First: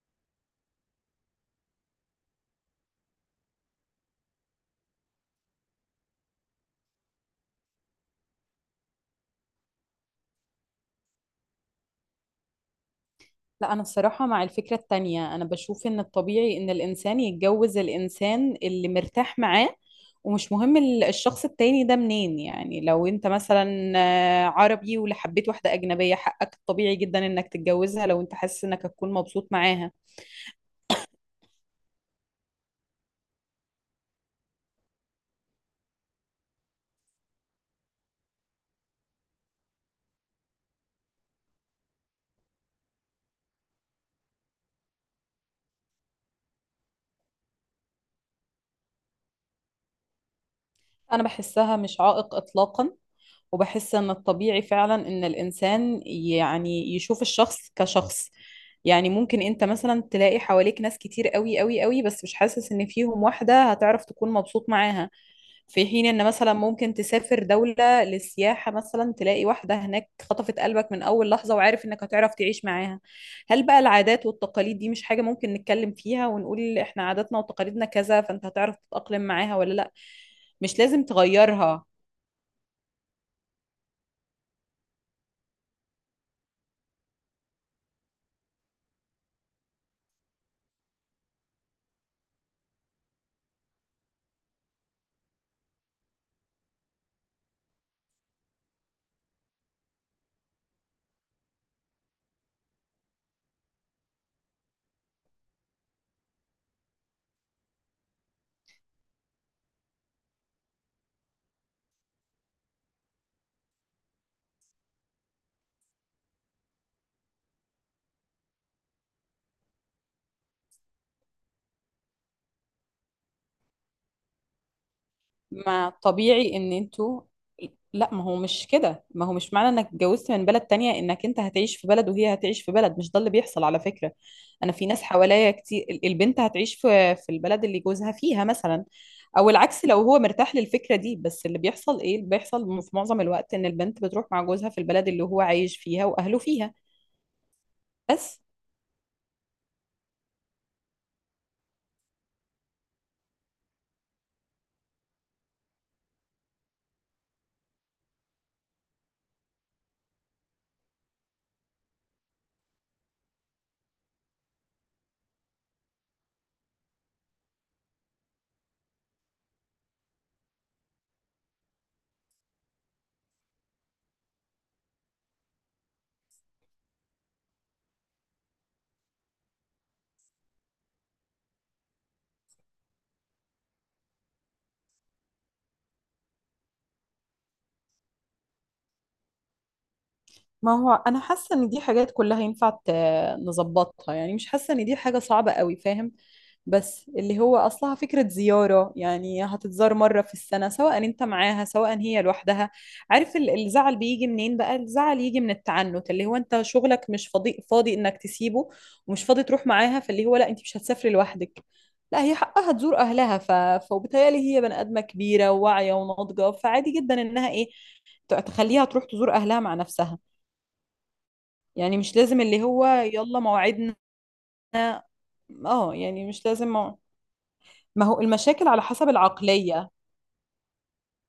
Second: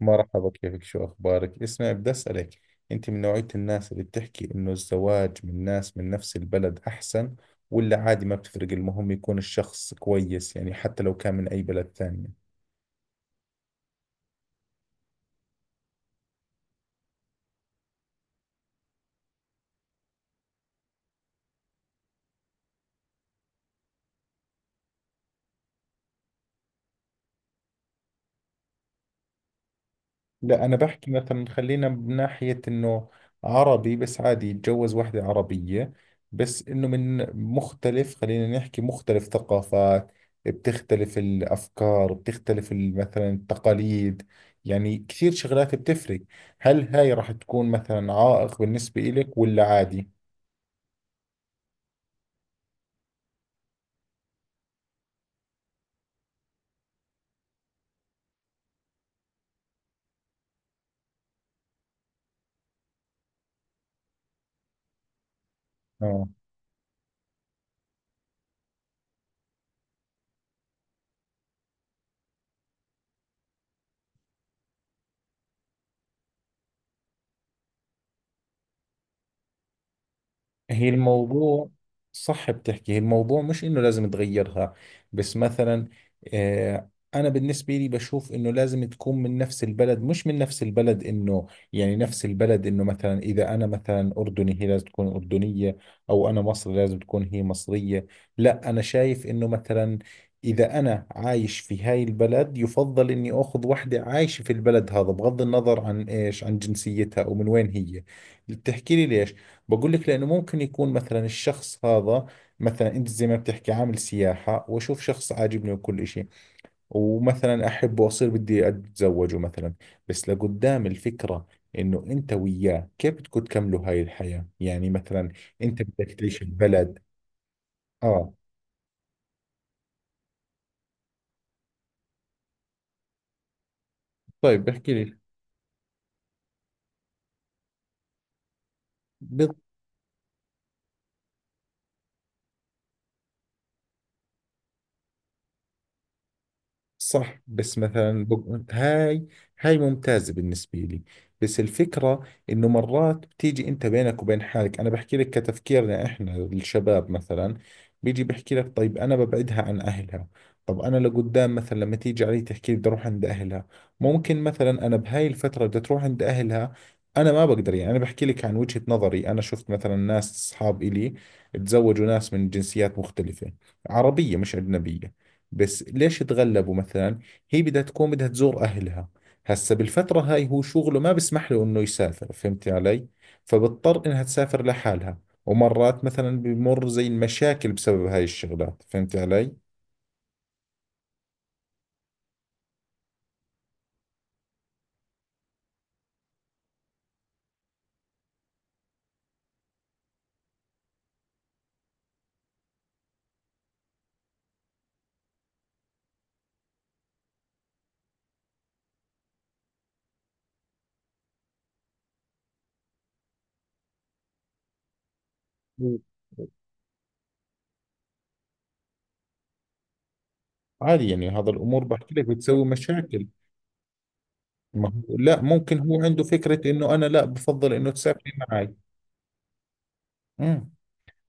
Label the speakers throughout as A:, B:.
A: مرحبا، كيفك؟ شو أخبارك؟ اسمعي، بدي أسألك. أنت من نوعية الناس اللي بتحكي إنه الزواج من ناس من نفس البلد أحسن، ولا عادي ما بتفرق المهم يكون الشخص كويس، يعني حتى لو كان من أي بلد ثانية؟
B: لا، أنا بصراحة مع الفكرة التانية. أنا بشوف إن الطبيعي إن الإنسان يتجوز الإنسان اللي مرتاح معاه، ومش مهم الشخص التاني ده منين. يعني لو أنت مثلا عربي ولا حبيت واحدة أجنبية، حقك الطبيعي جدا إنك تتجوزها لو أنت حاسس إنك هتكون مبسوط معاها.
A: لا، أنا بحكي مثلا خلينا من ناحية إنه عربي بس عادي يتجوز وحدة عربية، بس إنه من مختلف، خلينا نحكي مختلف ثقافات. بتختلف الأفكار، بتختلف مثلا التقاليد، يعني كثير شغلات بتفرق. هل هاي راح تكون مثلا عائق بالنسبة إلك ولا عادي؟
B: أنا بحسها مش عائق إطلاقا، وبحس ان الطبيعي فعلا ان الانسان يعني يشوف الشخص كشخص. يعني ممكن انت مثلا تلاقي حواليك ناس كتير قوي قوي قوي، بس مش حاسس ان فيهم واحدة هتعرف تكون مبسوط معاها. في حين ان
A: آه،
B: مثلا ممكن تسافر دولة للسياحة، مثلا تلاقي واحدة هناك خطفت قلبك من اول لحظة، وعارف انك هتعرف تعيش معاها. هل بقى العادات والتقاليد دي مش حاجة ممكن نتكلم فيها ونقول احنا عاداتنا وتقاليدنا كذا، فانت هتعرف تتأقلم معاها ولا لا؟ مش
A: هي
B: لازم
A: الموضوع.
B: تغيرها.
A: صح بتحكي، هي الموضوع مش انه لازم تغيرها، بس مثلا آه انا بالنسبة لي بشوف انه لازم تكون من نفس البلد. مش من نفس البلد انه يعني نفس البلد، انه مثلا اذا انا مثلا اردني هي لازم تكون اردنية، او انا مصري لازم تكون هي مصرية. لا، انا شايف انه مثلا إذا أنا عايش في هاي البلد يفضل إني أخذ وحدة عايشة في البلد هذا، بغض النظر عن إيش، عن جنسيتها أو من وين هي. بتحكي لي ليش؟ بقول لك لأنه ممكن يكون مثلا الشخص هذا، مثلا أنت زي ما بتحكي عامل سياحة وأشوف شخص عاجبني وكل إشي، ومثلا أحبه وأصير بدي أتزوجه مثلا. بس لقدام الفكرة، إنه أنت وياه كيف بدكم تكملوا هاي الحياة، يعني مثلا أنت
B: ما
A: بدك تعيش
B: طبيعي ان
A: البلد.
B: انتوا. لا، ما
A: آه،
B: هو مش كده. ما هو مش معنى انك اتجوزت من بلد تانية انك انت هتعيش في بلد وهي هتعيش في بلد. مش ده اللي بيحصل على فكرة.
A: طيب
B: انا في ناس
A: بحكي
B: حواليا كتير، البنت هتعيش في البلد اللي جوزها فيها مثلا،
A: لي،
B: او العكس لو هو مرتاح للفكرة دي. بس اللي بيحصل، ايه اللي بيحصل في معظم الوقت، ان البنت بتروح مع جوزها في البلد اللي هو عايش فيها واهله فيها.
A: صح. بس مثلا
B: بس
A: هاي، هاي ممتازة بالنسبة لي، بس الفكرة انه مرات بتيجي انت بينك وبين حالك، انا بحكي لك كتفكيرنا احنا الشباب مثلا، بيجي بحكي لك طيب انا ببعدها عن اهلها. طب انا لقدام مثلا لما تيجي علي تحكي لي بدي اروح عند اهلها، ممكن مثلا انا بهاي الفترة بدي تروح عند اهلها، انا ما بقدر. يعني انا بحكي لك عن وجهة نظري، انا شفت مثلا ناس اصحاب الي تزوجوا ناس من جنسيات مختلفة عربية مش أجنبية، بس ليش تغلبوا مثلا؟ هي بدها تزور أهلها، هسا بالفترة هاي هو شغله ما بسمح له إنه يسافر، فهمتي علي؟ فبضطر إنها تسافر لحالها، ومرات مثلا بمر زي المشاكل بسبب هاي الشغلات، فهمتي علي؟
B: ما هو انا حاسه ان دي حاجات كلها ينفع نظبطها، يعني مش حاسه ان دي حاجه صعبه قوي، فاهم؟ بس اللي هو اصلها فكره زياره، يعني هتتزار مره في السنه، سواء انت معاها سواء هي لوحدها. عارف الزعل بيجي منين بقى؟ الزعل يجي من التعنت، اللي هو انت شغلك مش فاضي، فاضي انك تسيبه ومش فاضي تروح معاها، فاللي هو لا انت مش هتسافري لوحدك. لا، هي حقها تزور اهلها، ف... فبالتالي هي بني ادمه كبيره وواعيه
A: مم.
B: وناضجه، فعادي جدا انها ايه، تخليها تروح تزور اهلها مع نفسها.
A: عادي يعني هذا الأمور
B: يعني
A: بحكي
B: مش
A: لك
B: لازم اللي
A: بتسوي
B: هو
A: مشاكل.
B: يلا موعدنا.
A: ما هو لا، ممكن
B: اه،
A: هو عنده
B: يعني مش لازم
A: فكرة إنه أنا لا بفضل إنه
B: ما هو
A: تسافري
B: المشاكل
A: معي.
B: على حسب العقلية.
A: امم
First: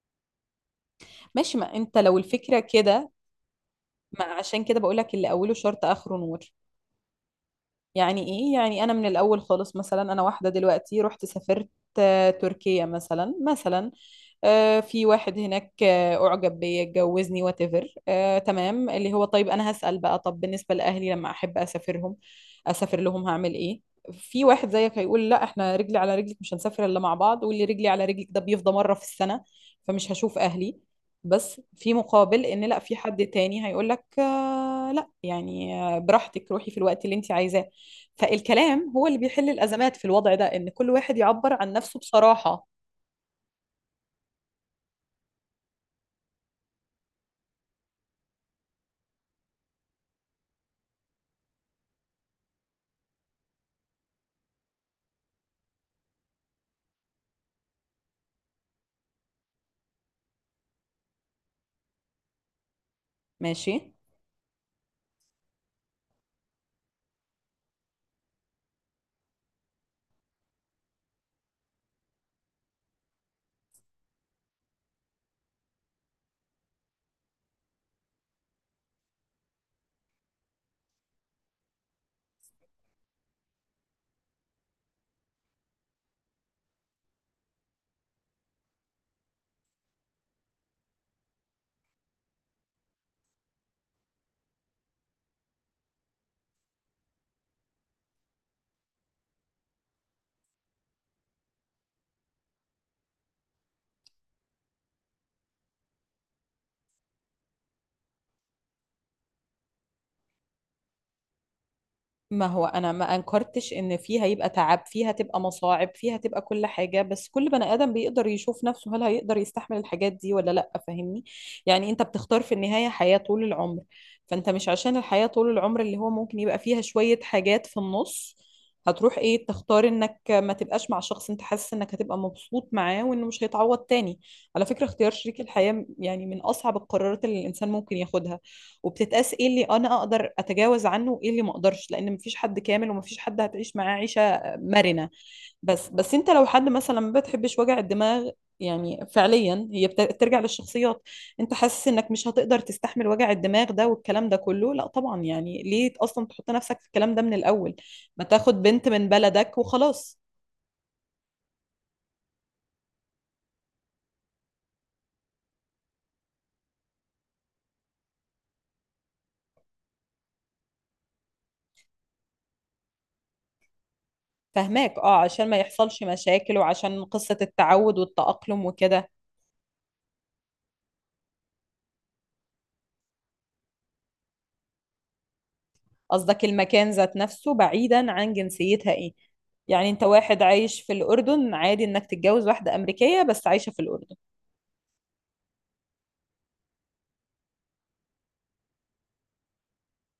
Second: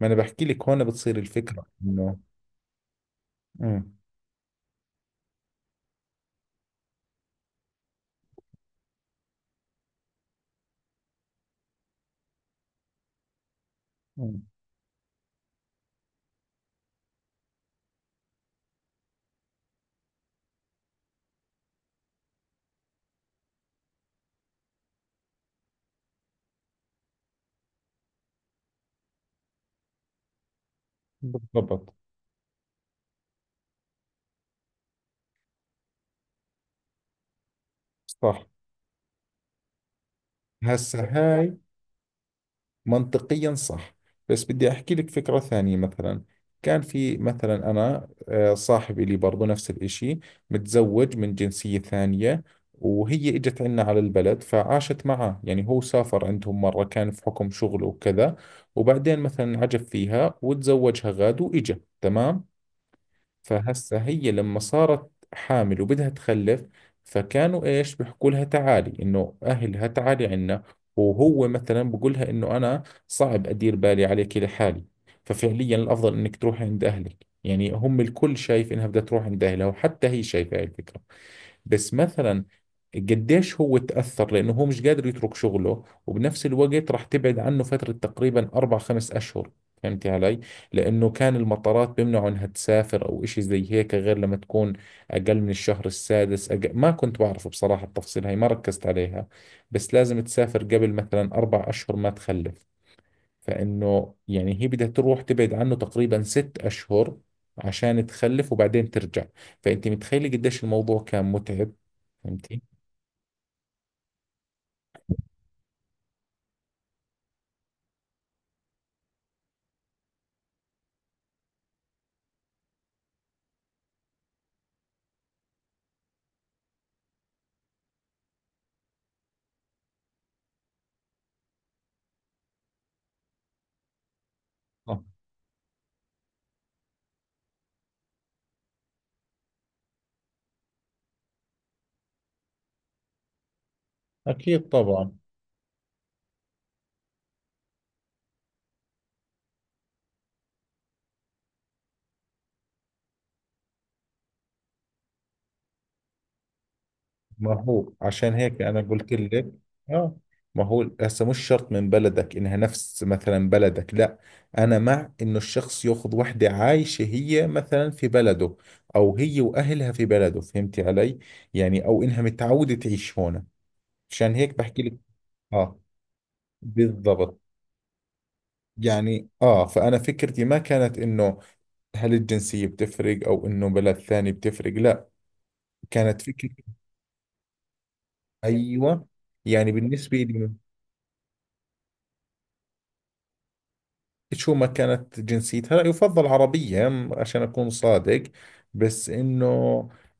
A: ما أنا بحكي لك هون بتصير
B: ماشي،
A: الفكرة
B: ما انت
A: إنه
B: لو الفكرة كده،
A: امم
B: ما عشان كده بقولك اللي اوله شرط اخره نور. يعني ايه؟ يعني انا من الاول خالص، مثلا انا واحدة دلوقتي رحت سافرت تركيا مثلا
A: مم.
B: في واحد هناك أعجب بيا اتجوزني whatever، تمام. اللي هو طيب، أنا هسأل بقى، طب بالنسبة لأهلي لما أحب أسافرهم أسافر لهم هعمل إيه؟ في واحد زيك هيقول لا، احنا رجلي على رجلك، مش هنسافر إلا مع بعض، واللي رجلي على رجلك ده بيفضى مرة في السنة، فمش هشوف أهلي. بس
A: بالضبط.
B: في مقابل، إن لا، في حد تاني هيقول لك آه لا يعني، براحتك روحي في الوقت اللي أنت عايزاه.
A: صح،
B: فالكلام هو اللي بيحل الأزمات في الوضع ده، إن كل
A: هسا
B: واحد يعبر
A: هاي
B: عن نفسه بصراحة.
A: منطقيا صح، بس بدي أحكي لك فكرة ثانية مثلا. كان في مثلا أنا صاحبي لي برضو نفس الإشي، متزوج من جنسية ثانية، وهي إجت عنا على البلد فعاشت معه. يعني هو سافر عندهم مرة كان في حكم شغله وكذا، وبعدين مثلا عجب فيها وتزوجها غاد وإجا تمام.
B: ماشي.
A: فهسه هي لما صارت حامل وبدها تخلف فكانوا ايش بيحكوا لها؟ تعالي انه اهلها تعالي عنا. وهو مثلا بقول لها انه انا صعب ادير بالي عليك لحالي، ففعليا الافضل انك تروحي عند اهلك. يعني هم الكل شايف انها بدها تروح عند اهلها، وحتى هي شايفه هاي الفكره. بس مثلا قديش هو تأثر لأنه هو مش قادر يترك شغله، وبنفس الوقت راح تبعد عنه فترة تقريبا 4 5 أشهر، فهمتي علي؟ لأنه كان المطارات بيمنعوا إنها تسافر أو إشي زي هيك، غير لما تكون أقل من الشهر السادس أقل. ما كنت بعرف بصراحة التفصيل هاي، ما ركزت عليها. بس لازم تسافر قبل مثلا 4 أشهر ما تخلف، فإنه يعني هي بدها تروح تبعد عنه تقريبا 6 أشهر عشان تخلف وبعدين ترجع. فأنت متخيلة قديش الموضوع كان متعب؟
B: ما
A: فهمتي؟
B: هو انا ما انكرتش ان فيها يبقى تعب، فيها تبقى مصاعب، فيها تبقى كل حاجه، بس كل بني ادم بيقدر يشوف نفسه، هل هيقدر يستحمل الحاجات دي ولا لا، فاهمني؟ يعني انت بتختار في النهايه حياه طول العمر. فانت مش عشان الحياه طول العمر اللي هو ممكن يبقى فيها شويه حاجات في النص، هتروح ايه، تختار انك ما تبقاش مع شخص انت حاسس انك هتبقى مبسوط معاه وانه مش هيتعوض تاني. على فكره
A: آه،
B: اختيار شريك الحياه يعني من اصعب القرارات اللي الانسان ممكن ياخدها، وبتتقاس ايه اللي انا اقدر اتجاوز عنه وايه اللي ما اقدرش، لان مفيش حد كامل ومفيش حد هتعيش معاه عيشه
A: أكيد
B: مرنه.
A: طبعا.
B: بس انت لو حد مثلا ما بتحبش وجع الدماغ، يعني فعليا هي بترجع للشخصيات. انت حاسس انك مش هتقدر تستحمل وجع الدماغ ده والكلام ده كله، لا طبعا، يعني ليه اصلا تحط نفسك في الكلام ده من
A: ما
B: الاول؟
A: هو
B: ما
A: عشان هيك
B: تاخد
A: أنا
B: بنت من
A: قلت لك.
B: بلدك
A: آه،
B: وخلاص.
A: ما هو هسه مش شرط من بلدك إنها نفس مثلا بلدك، لا. أنا مع إنه الشخص يأخذ وحدة عايشة هي مثلا في بلده، أو هي وأهلها في بلده، فهمتي علي؟ يعني أو إنها متعودة تعيش هون. عشان هيك بحكي لك.
B: فهماك، اه، عشان ما
A: آه،
B: يحصلش مشاكل وعشان قصة
A: بالضبط.
B: التعود والتأقلم وكده.
A: يعني اه، فأنا فكرتي ما كانت انه هل الجنسية بتفرق او انه بلد ثاني بتفرق، لا. كانت
B: قصدك
A: فكرتي،
B: المكان ذات نفسه بعيدا عن جنسيتها،
A: ايوه،
B: ايه.
A: يعني
B: يعني انت
A: بالنسبة
B: واحد
A: لي
B: عايش في الأردن عادي انك تتجوز واحدة أمريكية بس عايشة في الأردن.
A: شو ما كانت جنسيتها، لا يفضل عربية عشان أكون صادق، بس إنه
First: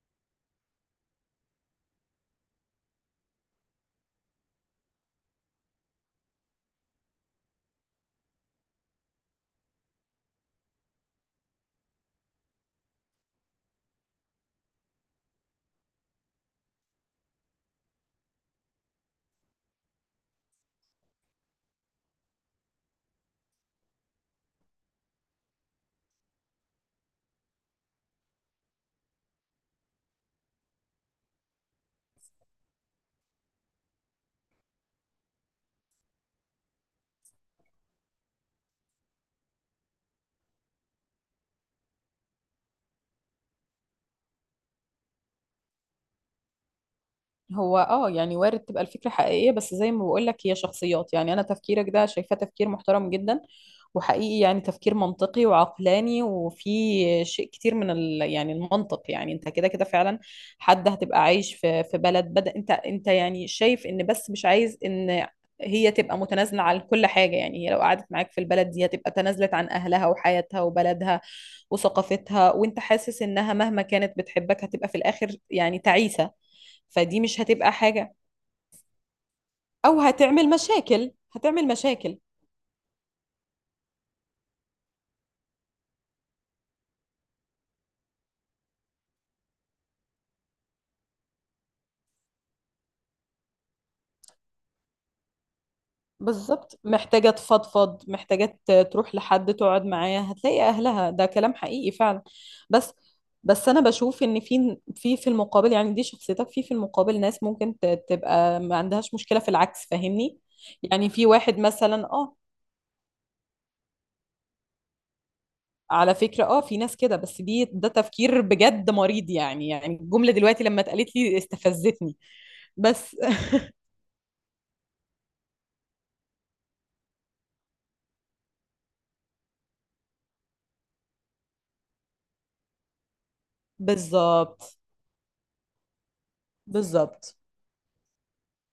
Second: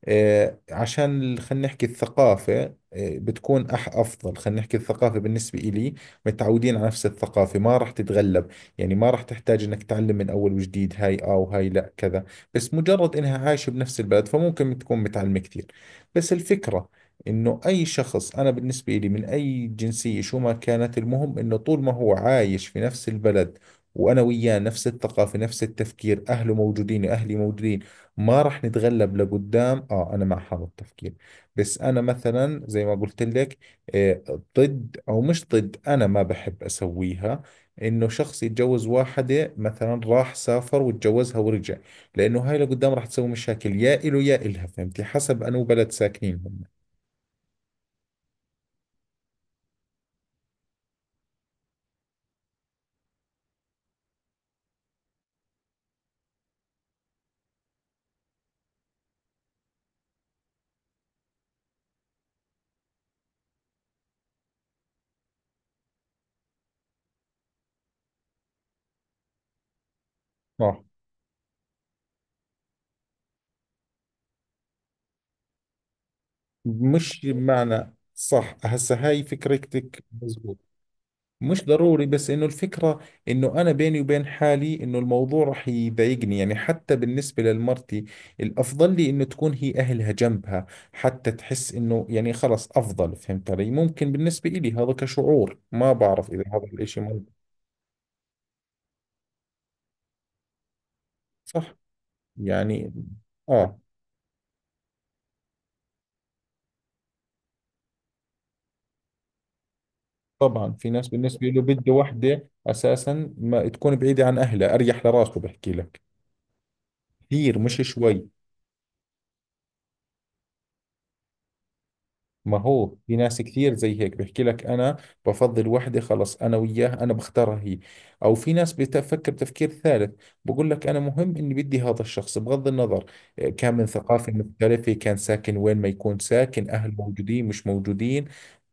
A: عشان خلينا نحكي الثقافة بتكون أفضل، خلينا نحكي الثقافة بالنسبة إلي. متعودين على نفس الثقافة، ما راح تتغلب، يعني ما راح تحتاج إنك تعلم من أول وجديد هاي آه وهاي لا كذا. بس مجرد إنها عايشة بنفس البلد فممكن تكون متعلمة كثير، بس الفكرة إنه أي شخص أنا بالنسبة إلي من أي جنسية شو ما كانت، المهم إنه طول ما هو عايش في نفس البلد، وانا وياه نفس الثقافه نفس التفكير، اهله موجودين واهلي موجودين، ما راح نتغلب لقدام. اه، انا مع هذا التفكير. بس انا مثلا زي ما قلت لك، آه، ضد او مش ضد، انا ما بحب اسويها انه شخص يتجوز واحده مثلا راح سافر وتجوزها ورجع، لانه هاي لقدام راح تسوي مشاكل يا إله يا إلها، فهمتي، حسب انو بلد ساكنين هم.
B: هو اه يعني وارد تبقى الفكرة حقيقية، بس زي ما بقولك هي شخصيات. يعني انا تفكيرك ده شايفاه تفكير محترم جدا وحقيقي، يعني تفكير منطقي وعقلاني، وفي شيء كتير من ال... يعني المنطق. يعني انت كده كده فعلا حد هتبقى عايش في بلد بدأ انت يعني شايف ان، بس مش عايز ان هي تبقى متنازلة عن كل حاجة. يعني هي لو قعدت معاك في البلد دي هتبقى تنازلت عن أهلها وحياتها
A: صح،
B: وبلدها وثقافتها، وانت حاسس انها مهما كانت بتحبك هتبقى في الآخر يعني تعيسة. فدي
A: مش
B: مش هتبقى
A: معنى
B: حاجة،
A: صح هسه هاي
B: أو
A: فكرتك
B: هتعمل
A: مزبوط،
B: مشاكل،
A: مش
B: هتعمل
A: ضروري،
B: مشاكل.
A: بس انه الفكرة انه انا بيني وبين حالي انه الموضوع رح يضايقني. يعني حتى بالنسبة للمرتي الافضل لي انه تكون هي اهلها جنبها، حتى تحس انه يعني خلص افضل. فهمت علي؟ ممكن بالنسبة إلي هذا كشعور، ما بعرف اذا هذا
B: بالظبط،
A: الاشي
B: محتاجة
A: منطقي.
B: تفضفض، محتاجة تروح لحد تقعد معاه هتلاقي أهلها. ده كلام
A: صح،
B: حقيقي فعلا.
A: يعني
B: بس بس
A: اه،
B: أنا بشوف إن في في المقابل، يعني دي شخصيتك، في في المقابل ناس ممكن تبقى ما عندهاش مشكلة في العكس، فاهمني؟
A: طبعا في ناس
B: يعني في
A: بالنسبة
B: واحد
A: له بده
B: مثلا اه،
A: وحدة اساسا ما تكون بعيدة عن اهلها، اريح لراسه بحكي لك،
B: على فكرة اه في ناس كده، بس
A: كثير
B: دي
A: مش
B: ده
A: شوي.
B: تفكير بجد مريض يعني، يعني الجملة دلوقتي لما اتقالت لي استفزتني.
A: ما هو في
B: بس
A: ناس كثير زي هيك بيحكي لك، انا بفضل وحده خلص انا وياها انا بختارها هي. او في ناس بتفكر تفكير ثالث، بقول لك انا مهم اني بدي هذا الشخص بغض النظر إيه، كان من ثقافة
B: بالظبط،
A: مختلفة، كان ساكن وين ما يكون ساكن، اهل
B: بالظبط.
A: موجودين مش موجودين،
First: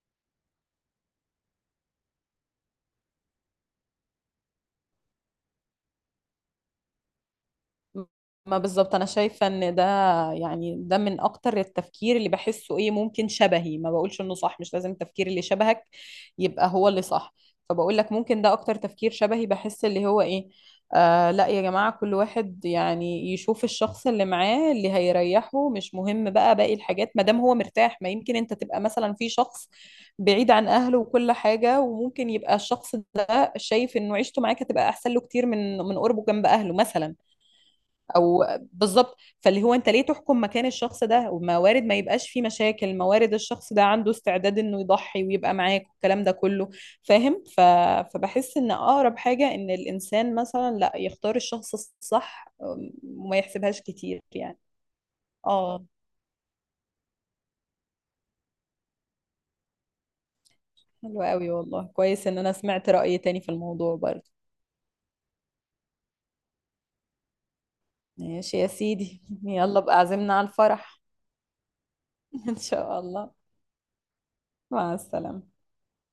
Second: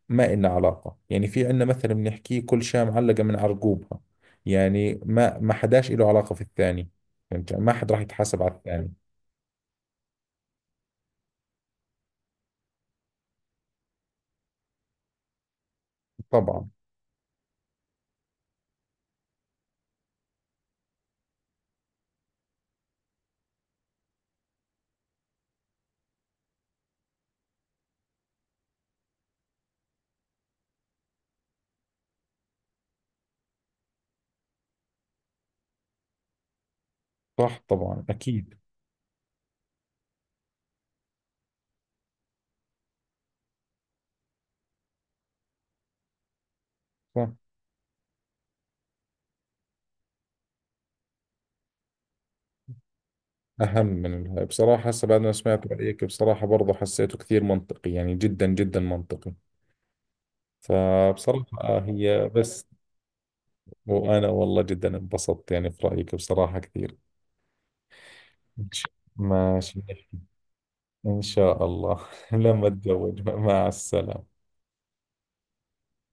A: ما إلنا علاقة. يعني في عندنا مثلا بنحكيه كل شاة معلقة من عرقوبها، يعني ما حداش له علاقة في الثاني، فهمت، ما حد راح يتحاسب على
B: ما
A: الثاني.
B: بالظبط انا شايفه ان ده يعني ده من اكتر التفكير اللي بحسه، ايه، ممكن شبهي. ما بقولش انه صح، مش لازم التفكير اللي شبهك يبقى
A: طبعا.
B: هو اللي صح، فبقول لك ممكن ده اكتر تفكير شبهي، بحس اللي هو ايه، آه لا يا جماعه كل واحد يعني يشوف الشخص اللي معاه اللي هيريحه، مش مهم بقى باقي الحاجات ما دام هو مرتاح. ما يمكن انت تبقى مثلا في شخص بعيد عن اهله وكل حاجه، وممكن يبقى الشخص ده شايف انه عيشته معاك هتبقى احسن له كتير من قربه جنب اهله مثلا.
A: صح، طبعا،
B: او
A: اكيد.
B: بالظبط، فاللي هو انت ليه تحكم مكان الشخص ده، وموارد ما يبقاش فيه مشاكل، موارد الشخص ده عنده استعداد انه يضحي ويبقى معاك والكلام ده كله،
A: صح،
B: فاهم؟ ف... فبحس ان اقرب حاجة ان الانسان مثلا لا، يختار الشخص الصح وما يحسبهاش
A: أهم من
B: كتير
A: الهاي
B: يعني.
A: بصراحة. هسه بعد ما سمعت
B: اه،
A: رأيك بصراحة برضه حسيته كثير منطقي، يعني جدا جدا منطقي.
B: حلو
A: فبصراحة
B: قوي
A: آه
B: والله، كويس
A: هي
B: ان انا
A: بس.
B: سمعت رأي تاني في الموضوع برضه.
A: وأنا والله جدا انبسطت يعني في رأيك بصراحة كثير.
B: ماشي يا سيدي،
A: ماشي
B: يلا بقى
A: نحكي،
B: عزمنا على الفرح.
A: إن شاء الله
B: ان
A: لما
B: شاء
A: أتزوج.
B: الله،
A: مع السلامة.
B: مع السلامة.